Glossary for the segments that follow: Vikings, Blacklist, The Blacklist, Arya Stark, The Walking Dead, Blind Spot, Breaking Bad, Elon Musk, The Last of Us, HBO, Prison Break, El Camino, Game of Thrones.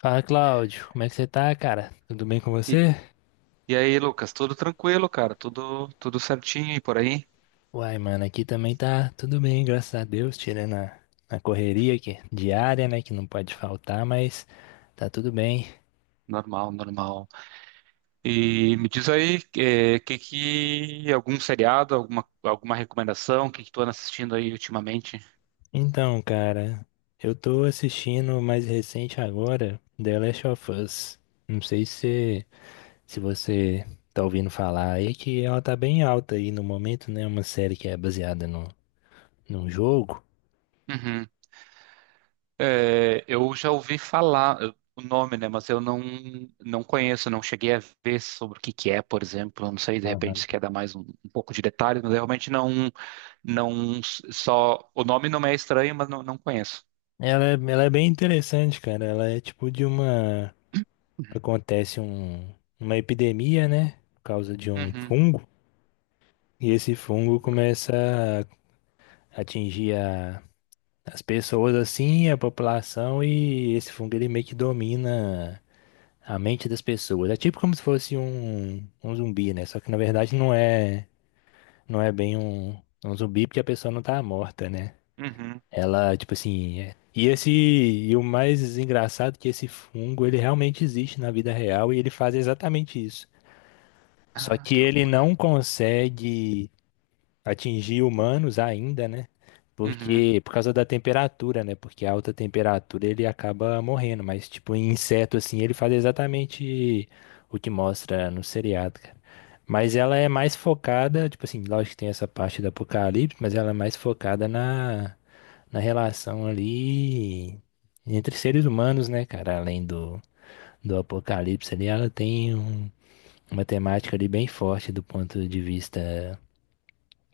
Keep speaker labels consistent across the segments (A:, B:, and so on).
A: Fala, Cláudio. Como é que você tá, cara? Tudo bem com
B: E,
A: você?
B: e aí, Lucas, tudo tranquilo, cara? Tudo certinho e por aí?
A: Uai, mano, aqui também tá tudo bem, graças a Deus, tirando a correria aqui, diária, né, que não pode faltar, mas tá tudo bem.
B: Normal, normal. E me diz aí, que algum seriado, alguma recomendação, o que que tu anda assistindo aí ultimamente?
A: Então, cara, eu tô assistindo o mais recente agora, The Last of Us. Não sei se você tá ouvindo falar aí, que ela tá bem alta aí no momento, né, uma série que é baseada no, num jogo.
B: Uhum. É, eu já ouvi falar o nome, né? Mas eu não, não conheço, não cheguei a ver sobre o que que é, por exemplo. Eu não sei, de repente,
A: Aham.
B: se quer dar mais um pouco de detalhes, mas eu realmente não s- só o nome não me é estranho, mas não conheço.
A: Ela, ela é bem interessante, cara. Ela é tipo de uma acontece um, uma epidemia, né? Por causa de um
B: Uhum,
A: fungo. E esse fungo começa a atingir as pessoas assim, a população, e esse fungo ele meio que domina a mente das pessoas. É tipo como se fosse um zumbi, né? Só que na verdade não é bem um zumbi porque a pessoa não tá morta, né?
B: uhum.
A: Ela, tipo assim. E esse, e o mais engraçado é que esse fungo, ele realmente existe na vida real e ele faz exatamente isso. Só
B: Ah,
A: que
B: que
A: ele
B: loucura.
A: não consegue atingir humanos ainda, né?
B: Uhum.
A: Porque por causa da temperatura, né? Porque a alta temperatura ele acaba morrendo, mas tipo em inseto assim, ele faz exatamente o que mostra no seriado, cara. Mas ela é mais focada, tipo assim, lógico que tem essa parte do apocalipse, mas ela é mais focada na relação ali entre seres humanos, né, cara? Além do apocalipse ali, ela tem uma temática ali bem forte do ponto de vista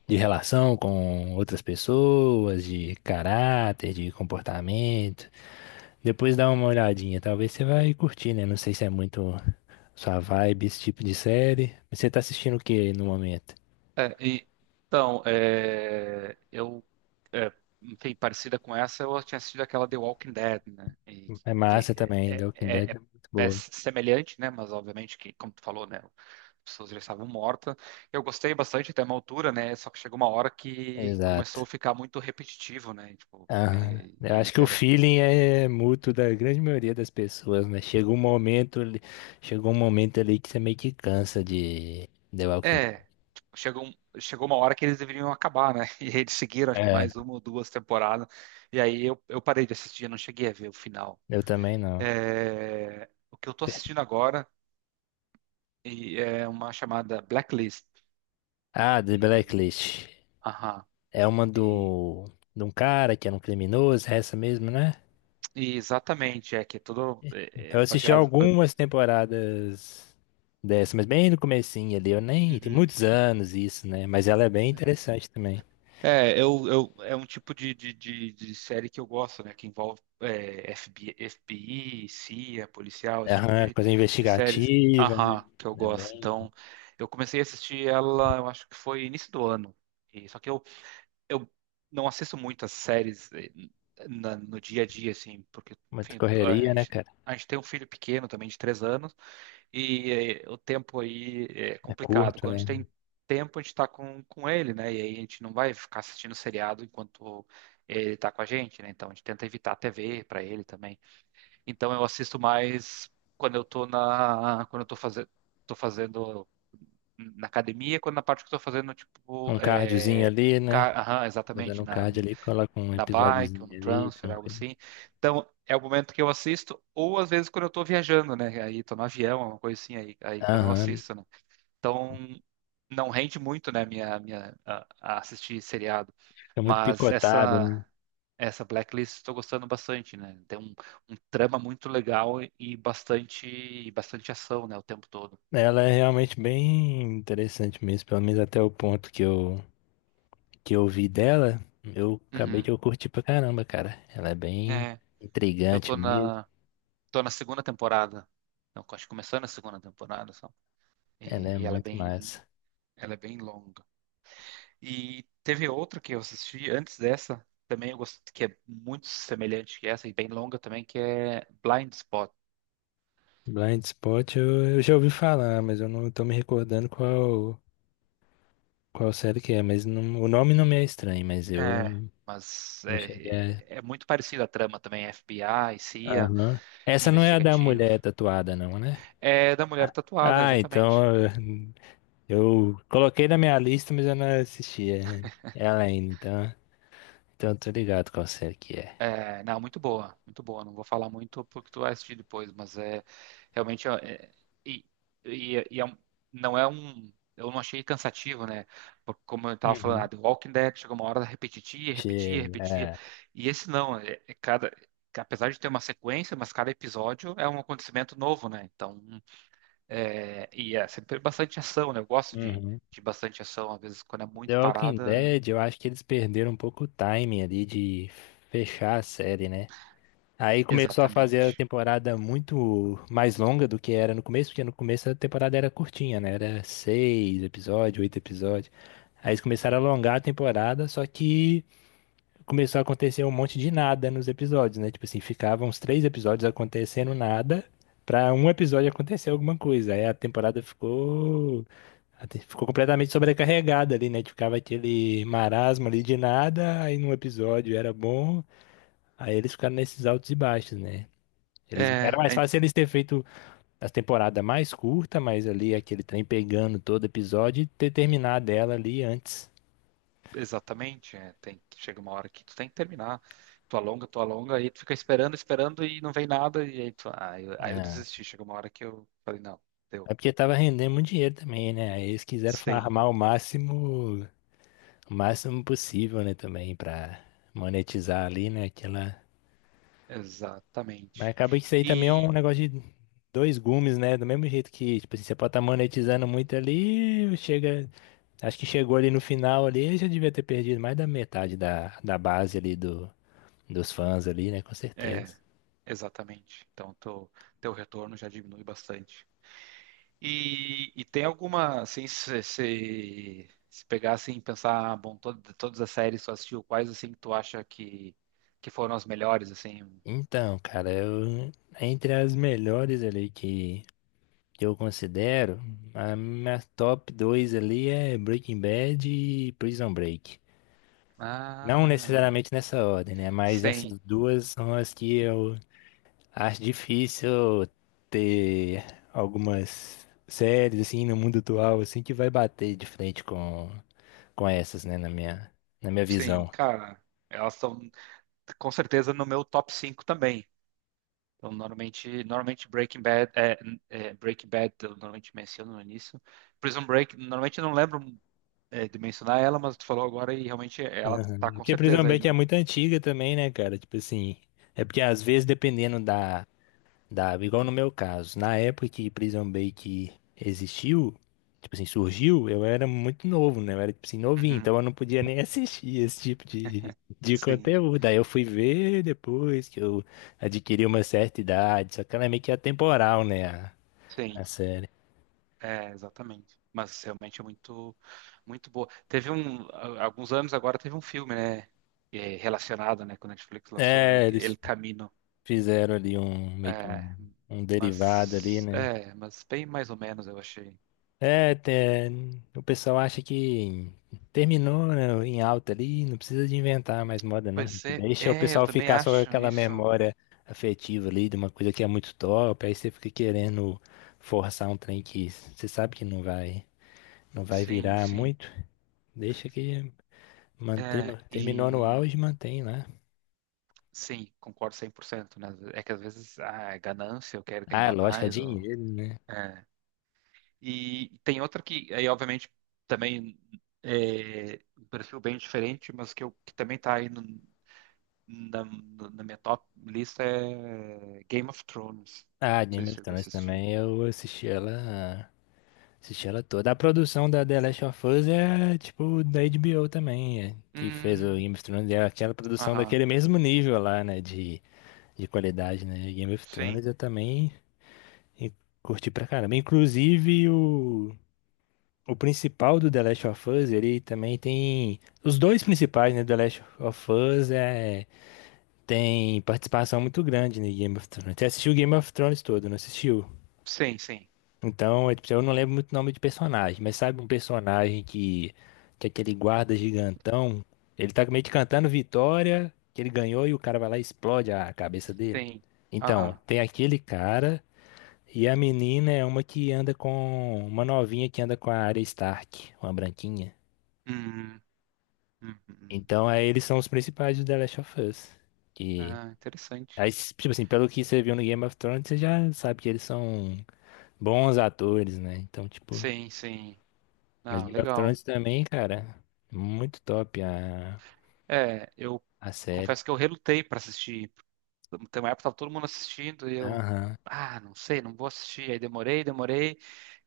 A: de relação com outras pessoas, de caráter, de comportamento. Depois dá uma olhadinha, talvez você vai curtir, né? Não sei se é muito sua vibe esse tipo de série. Mas você tá assistindo o que no momento?
B: É, e- então, é, enfim, parecida com essa, eu tinha assistido aquela The Walking Dead, né? E
A: É
B: que
A: massa também, The
B: é,
A: Walking
B: é,
A: Dead
B: é,
A: é muito
B: é
A: boa.
B: semelhante, né? Mas obviamente que, como tu falou, né? As pessoas já estavam mortas. Eu gostei bastante até uma altura, né? Só que chegou uma hora que
A: Exato.
B: começou a ficar muito repetitivo, né? Tipo,
A: Aham.
B: e,
A: Eu
B: e
A: acho que o feeling é mútuo da grande maioria das pessoas, né? Chega um momento, chegou um momento ali que você meio que cansa de The Walking
B: É, tipo, chegou uma hora que eles deveriam acabar, né? E eles seguiram, acho que
A: Dead.
B: mais uma ou duas temporadas. E aí eu parei de assistir, eu não cheguei a ver o final.
A: Eu também não.
B: É, o que eu tô
A: Per-
B: assistindo agora e é uma chamada Blacklist.
A: Ah, The
B: E,
A: Blacklist.
B: aham,
A: É uma
B: e,
A: do de um cara que era um criminoso, é essa mesmo, né?
B: exatamente, é que é tudo é
A: Eu assisti
B: baseado. Pra,
A: algumas temporadas dessa, mas bem no comecinho ali, eu nem tem
B: uhum.
A: muitos anos isso, né? Mas ela é bem interessante também.
B: É, é um tipo de série que eu gosto, né? Que envolve FBI, CIA, policial, esse tipo
A: Aham, coisa
B: de séries.
A: investigativa, né?
B: Aham, que eu
A: É
B: gosto.
A: bem
B: Então, eu comecei a assistir ela, eu acho que foi início do ano. E, só que eu não assisto muitas séries no dia a dia, assim, porque,
A: muita
B: enfim,
A: correria, né, cara?
B: a gente tem um filho pequeno também, de três anos. E o tempo aí é
A: É
B: complicado.
A: curto,
B: Quando a
A: né?
B: gente tem tempo, a gente está com ele, né? E aí a gente não vai ficar assistindo seriado enquanto ele está com a gente, né? Então a gente tenta evitar a TV para ele também. Então eu assisto mais quando eu tô fazendo na academia, quando na parte que eu tô fazendo,
A: Um cardiozinho ali, né?
B: ca- aham,
A: Fazendo
B: exatamente,
A: um
B: na,
A: cardio ali, coloca um
B: na bike ou
A: episódiozinho
B: no
A: ali,
B: transfer, algo
A: tranquilo.
B: assim. Então, é o momento que eu assisto, ou às vezes quando eu tô viajando, né? Aí tô no avião, uma coisa assim, aí quando eu
A: Aham,
B: assisto, né? Então, não rende muito, né, a assistir seriado.
A: fica muito
B: Mas
A: picotado, né?
B: essa Blacklist estou gostando bastante, né? Tem um trama muito legal e bastante ação, né, o tempo todo.
A: Ela é realmente bem interessante mesmo, pelo menos até o ponto que eu vi dela, eu acabei
B: Uhum.
A: que eu curti pra caramba, cara. Ela é bem
B: É, eu
A: intrigante
B: tô
A: mesmo,
B: na, tô na segunda temporada. Não, acho que começando a segunda temporada só.
A: ela é
B: E ela é
A: muito
B: bem,
A: massa.
B: ela é bem longa. E teve outra que eu assisti antes dessa, também eu gosto, que é muito semelhante que essa e bem longa também, que é Blind Spot.
A: Blind Spot eu já ouvi falar, mas eu não tô me recordando qual série que é, mas o nome não me é estranho, mas
B: É,
A: eu
B: mas
A: não cheguei a...
B: é muito parecida a trama também, FBI, CIA,
A: Aham. Essa não é a da
B: investigativo.
A: mulher tatuada não, né?
B: É da mulher tatuada,
A: Ah,
B: exatamente.
A: então eu coloquei na minha lista, mas eu não assisti, é, é ela então... Então, eu tô ligado qual série que é.
B: É, não, muito boa, muito boa. Não vou falar muito porque tu vai assistir depois, mas é realmente é, e, e, é, e é um- não é um, eu não achei cansativo, né? Porque como eu estava falando,
A: Uhum.
B: ah, The Walking Dead chegou uma hora repetia, repetia,
A: Chega,
B: repetia.
A: é.
B: E esse não, apesar de ter uma sequência, mas cada episódio é um acontecimento novo, né? Então, e é sempre bastante ação, né? Eu gosto
A: Uhum.
B: de bastante ação, às vezes quando é
A: The
B: muito
A: Walking
B: parada,
A: Dead, eu acho que eles perderam um pouco o timing ali de fechar a série, né? Aí começou a fazer a
B: exatamente.
A: temporada muito mais longa do que era no começo, porque no começo a temporada era curtinha, né? Era seis episódios, oito episódios. Aí eles começaram a alongar a temporada, só que começou a acontecer um monte de nada nos episódios, né? Tipo assim, ficavam uns três episódios acontecendo nada, pra um episódio acontecer alguma coisa. Aí a temporada ficou ficou completamente sobrecarregada ali, né? Tipo, ficava aquele marasmo ali de nada, aí num episódio era bom, aí eles ficaram nesses altos e baixos, né? Eles, era
B: É,
A: mais fácil eles ter feito as temporadas mais curtas, mas ali aquele trem pegando todo episódio e ter terminado ela ali antes.
B: exatamente, é, tem chega uma hora que tu tem que terminar. Tu alonga, aí tu fica esperando, esperando e não vem nada, e aí aí eu
A: Né?
B: desisti. Chega uma hora que eu falei, não, deu.
A: É porque tava rendendo muito dinheiro também, né? Aí eles quiseram
B: Sim,
A: farmar o máximo possível, né? Também pra monetizar ali, né? Aquela... Mas
B: exatamente.
A: acaba que isso aí também é
B: E
A: um negócio de dois gumes, né? Do mesmo jeito que, tipo assim, você pode estar monetizando muito ali, chega. Acho que chegou ali no final ali, já devia ter perdido mais da metade da base ali dos fãs ali, né? Com certeza.
B: é, exatamente. Então teu retorno já diminui bastante. E tem alguma, assim, se pegar assim, e pensar, ah, bom, de todas as séries que tu assistiu, quais assim que tu acha que foram as melhores, assim?
A: Então, cara, eu, entre as melhores ali que eu considero, a minha top 2 ali é Breaking Bad e Prison Break. Não
B: Ah,
A: necessariamente nessa ordem, né? Mas
B: sim.
A: essas duas são as que eu acho difícil ter algumas séries assim no mundo atual assim que vai bater de frente com essas, né, na minha
B: Sim,
A: visão.
B: cara, elas estão com certeza no meu top 5 também. Então, normalmente Breaking Bad, Breaking Bad, eu normalmente menciono no início. Prison Break, normalmente eu não lembro de mencionar ela, mas tu falou agora e realmente ela tá com
A: Porque Prison
B: certeza aí
A: Break é
B: no.
A: muito antiga também, né, cara? Tipo assim, é porque às vezes dependendo da Dava, igual no meu caso. Na época que Prison Break existiu, tipo assim, surgiu, eu era muito novo, né? Eu era, tipo assim, novinho,
B: Uhum,
A: então eu não podia nem assistir esse tipo de
B: sim,
A: conteúdo. Aí eu fui ver depois que eu adquiri uma certa idade, só que ela é meio que atemporal, né?
B: sim,
A: A série.
B: é, exatamente. Mas realmente é muito, muito boa. Teve alguns anos agora teve um filme, né, relacionado, né, com a Netflix lançou
A: É, eles
B: El Camino.
A: fizeram ali
B: É,
A: um derivado ali, né?
B: é, mas bem mais ou menos eu achei.
A: É, o pessoal acha que terminou, né, em alta ali, não precisa de inventar mais moda, não. A
B: Pois
A: gente
B: é,
A: deixa o
B: é, eu
A: pessoal
B: também
A: ficar só com
B: acho
A: aquela
B: isso.
A: memória afetiva ali de uma coisa que é muito top, aí você fica querendo forçar um trem que você sabe que não vai
B: Sim,
A: virar
B: sim.
A: muito. Deixa que manter
B: É,
A: no- terminou no
B: e
A: auge, mantém lá.
B: sim, concordo 100%, né? É que às vezes ah, é ganância, eu quero
A: Ah,
B: ganhar
A: lógico, é
B: mais ou
A: dinheiro, né?
B: é. E tem outra que aí obviamente também é um perfil bem diferente, mas que eu que também tá aí na minha top lista é Game of Thrones.
A: Ah,
B: Não sei
A: Game
B: se
A: of
B: chegou a
A: Thrones
B: assistir.
A: também, eu assisti ela. Assisti ela toda. A produção da The Last of Us é tipo da HBO também, é, que fez o
B: Hum,
A: Game of Thrones. É aquela produção
B: aham.
A: daquele mesmo nível lá, né? De qualidade, né? Game of
B: Sim,
A: Thrones eu também e- curti pra caramba. Inclusive o principal do The Last of Us, ele também tem. Os dois principais, né? The Last of Us é, tem participação muito grande no Game of Thrones. Você assistiu o Game of Thrones todo, não assistiu?
B: sim, sim,
A: Então, é, tipo, eu não lembro muito o nome de personagem, mas sabe um personagem que é aquele guarda gigantão, ele tá meio que cantando vitória, que ele ganhou e o cara vai lá e explode a cabeça dele.
B: sim.
A: Então,
B: Aham.
A: tem aquele cara e a menina é uma que anda com uma novinha que anda com a Arya Stark, uma branquinha.
B: Hum, hum, hum.
A: Então, aí eles são os principais do The Last of Us. Que,
B: Ah, interessante.
A: aí, tipo assim, pelo que você viu no Game of Thrones, você já sabe que eles são bons atores, né? Então, tipo,
B: Sim, sim.
A: mas
B: Ah,
A: Game of
B: legal.
A: Thrones também, cara. Muito top
B: É, eu
A: a série.
B: confesso que eu relutei para assistir. Tem uma época que tava todo mundo assistindo e eu,
A: Aham.
B: ah, não sei, não vou assistir. Aí demorei, demorei.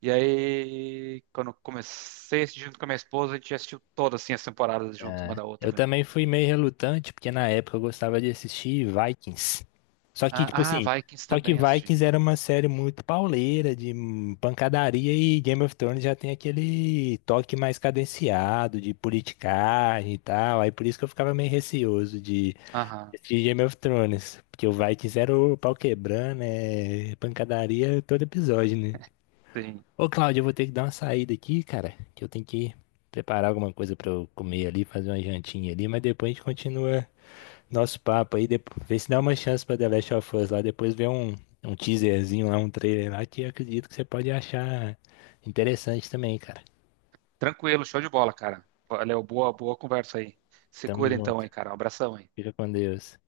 B: E aí, quando eu comecei a assistir junto com a minha esposa, a gente já assistiu todas assim, as temporadas junto uma da
A: Eu
B: outra, né?
A: também fui meio relutante, porque na época eu gostava de assistir Vikings. Só que,
B: Ah,
A: tipo
B: ah,
A: assim,
B: Vikings
A: só que
B: também assisti.
A: Vikings era uma série muito pauleira, de pancadaria, e Game of Thrones já tem aquele toque mais cadenciado, de politicagem e tal. Aí por isso que eu ficava meio receoso de
B: Aham,
A: assistir Game of Thrones. Porque o Vikings era o pau quebrando, é pancadaria todo episódio, né?
B: sim.
A: Ô, Cláudio, eu vou ter que dar uma saída aqui, cara, que eu tenho que preparar alguma coisa pra eu comer ali, fazer uma jantinha ali, mas depois a gente continua nosso papo aí, depois, vê se dá uma chance pra The Last of Us lá, depois vê um teaserzinho lá, um trailer lá, que eu acredito que você pode achar interessante também, cara.
B: Tranquilo, show de bola, cara. Léo, boa, boa conversa aí. Se
A: Tamo
B: cuida então
A: junto.
B: aí, cara. Um abração aí.
A: Fica com Deus.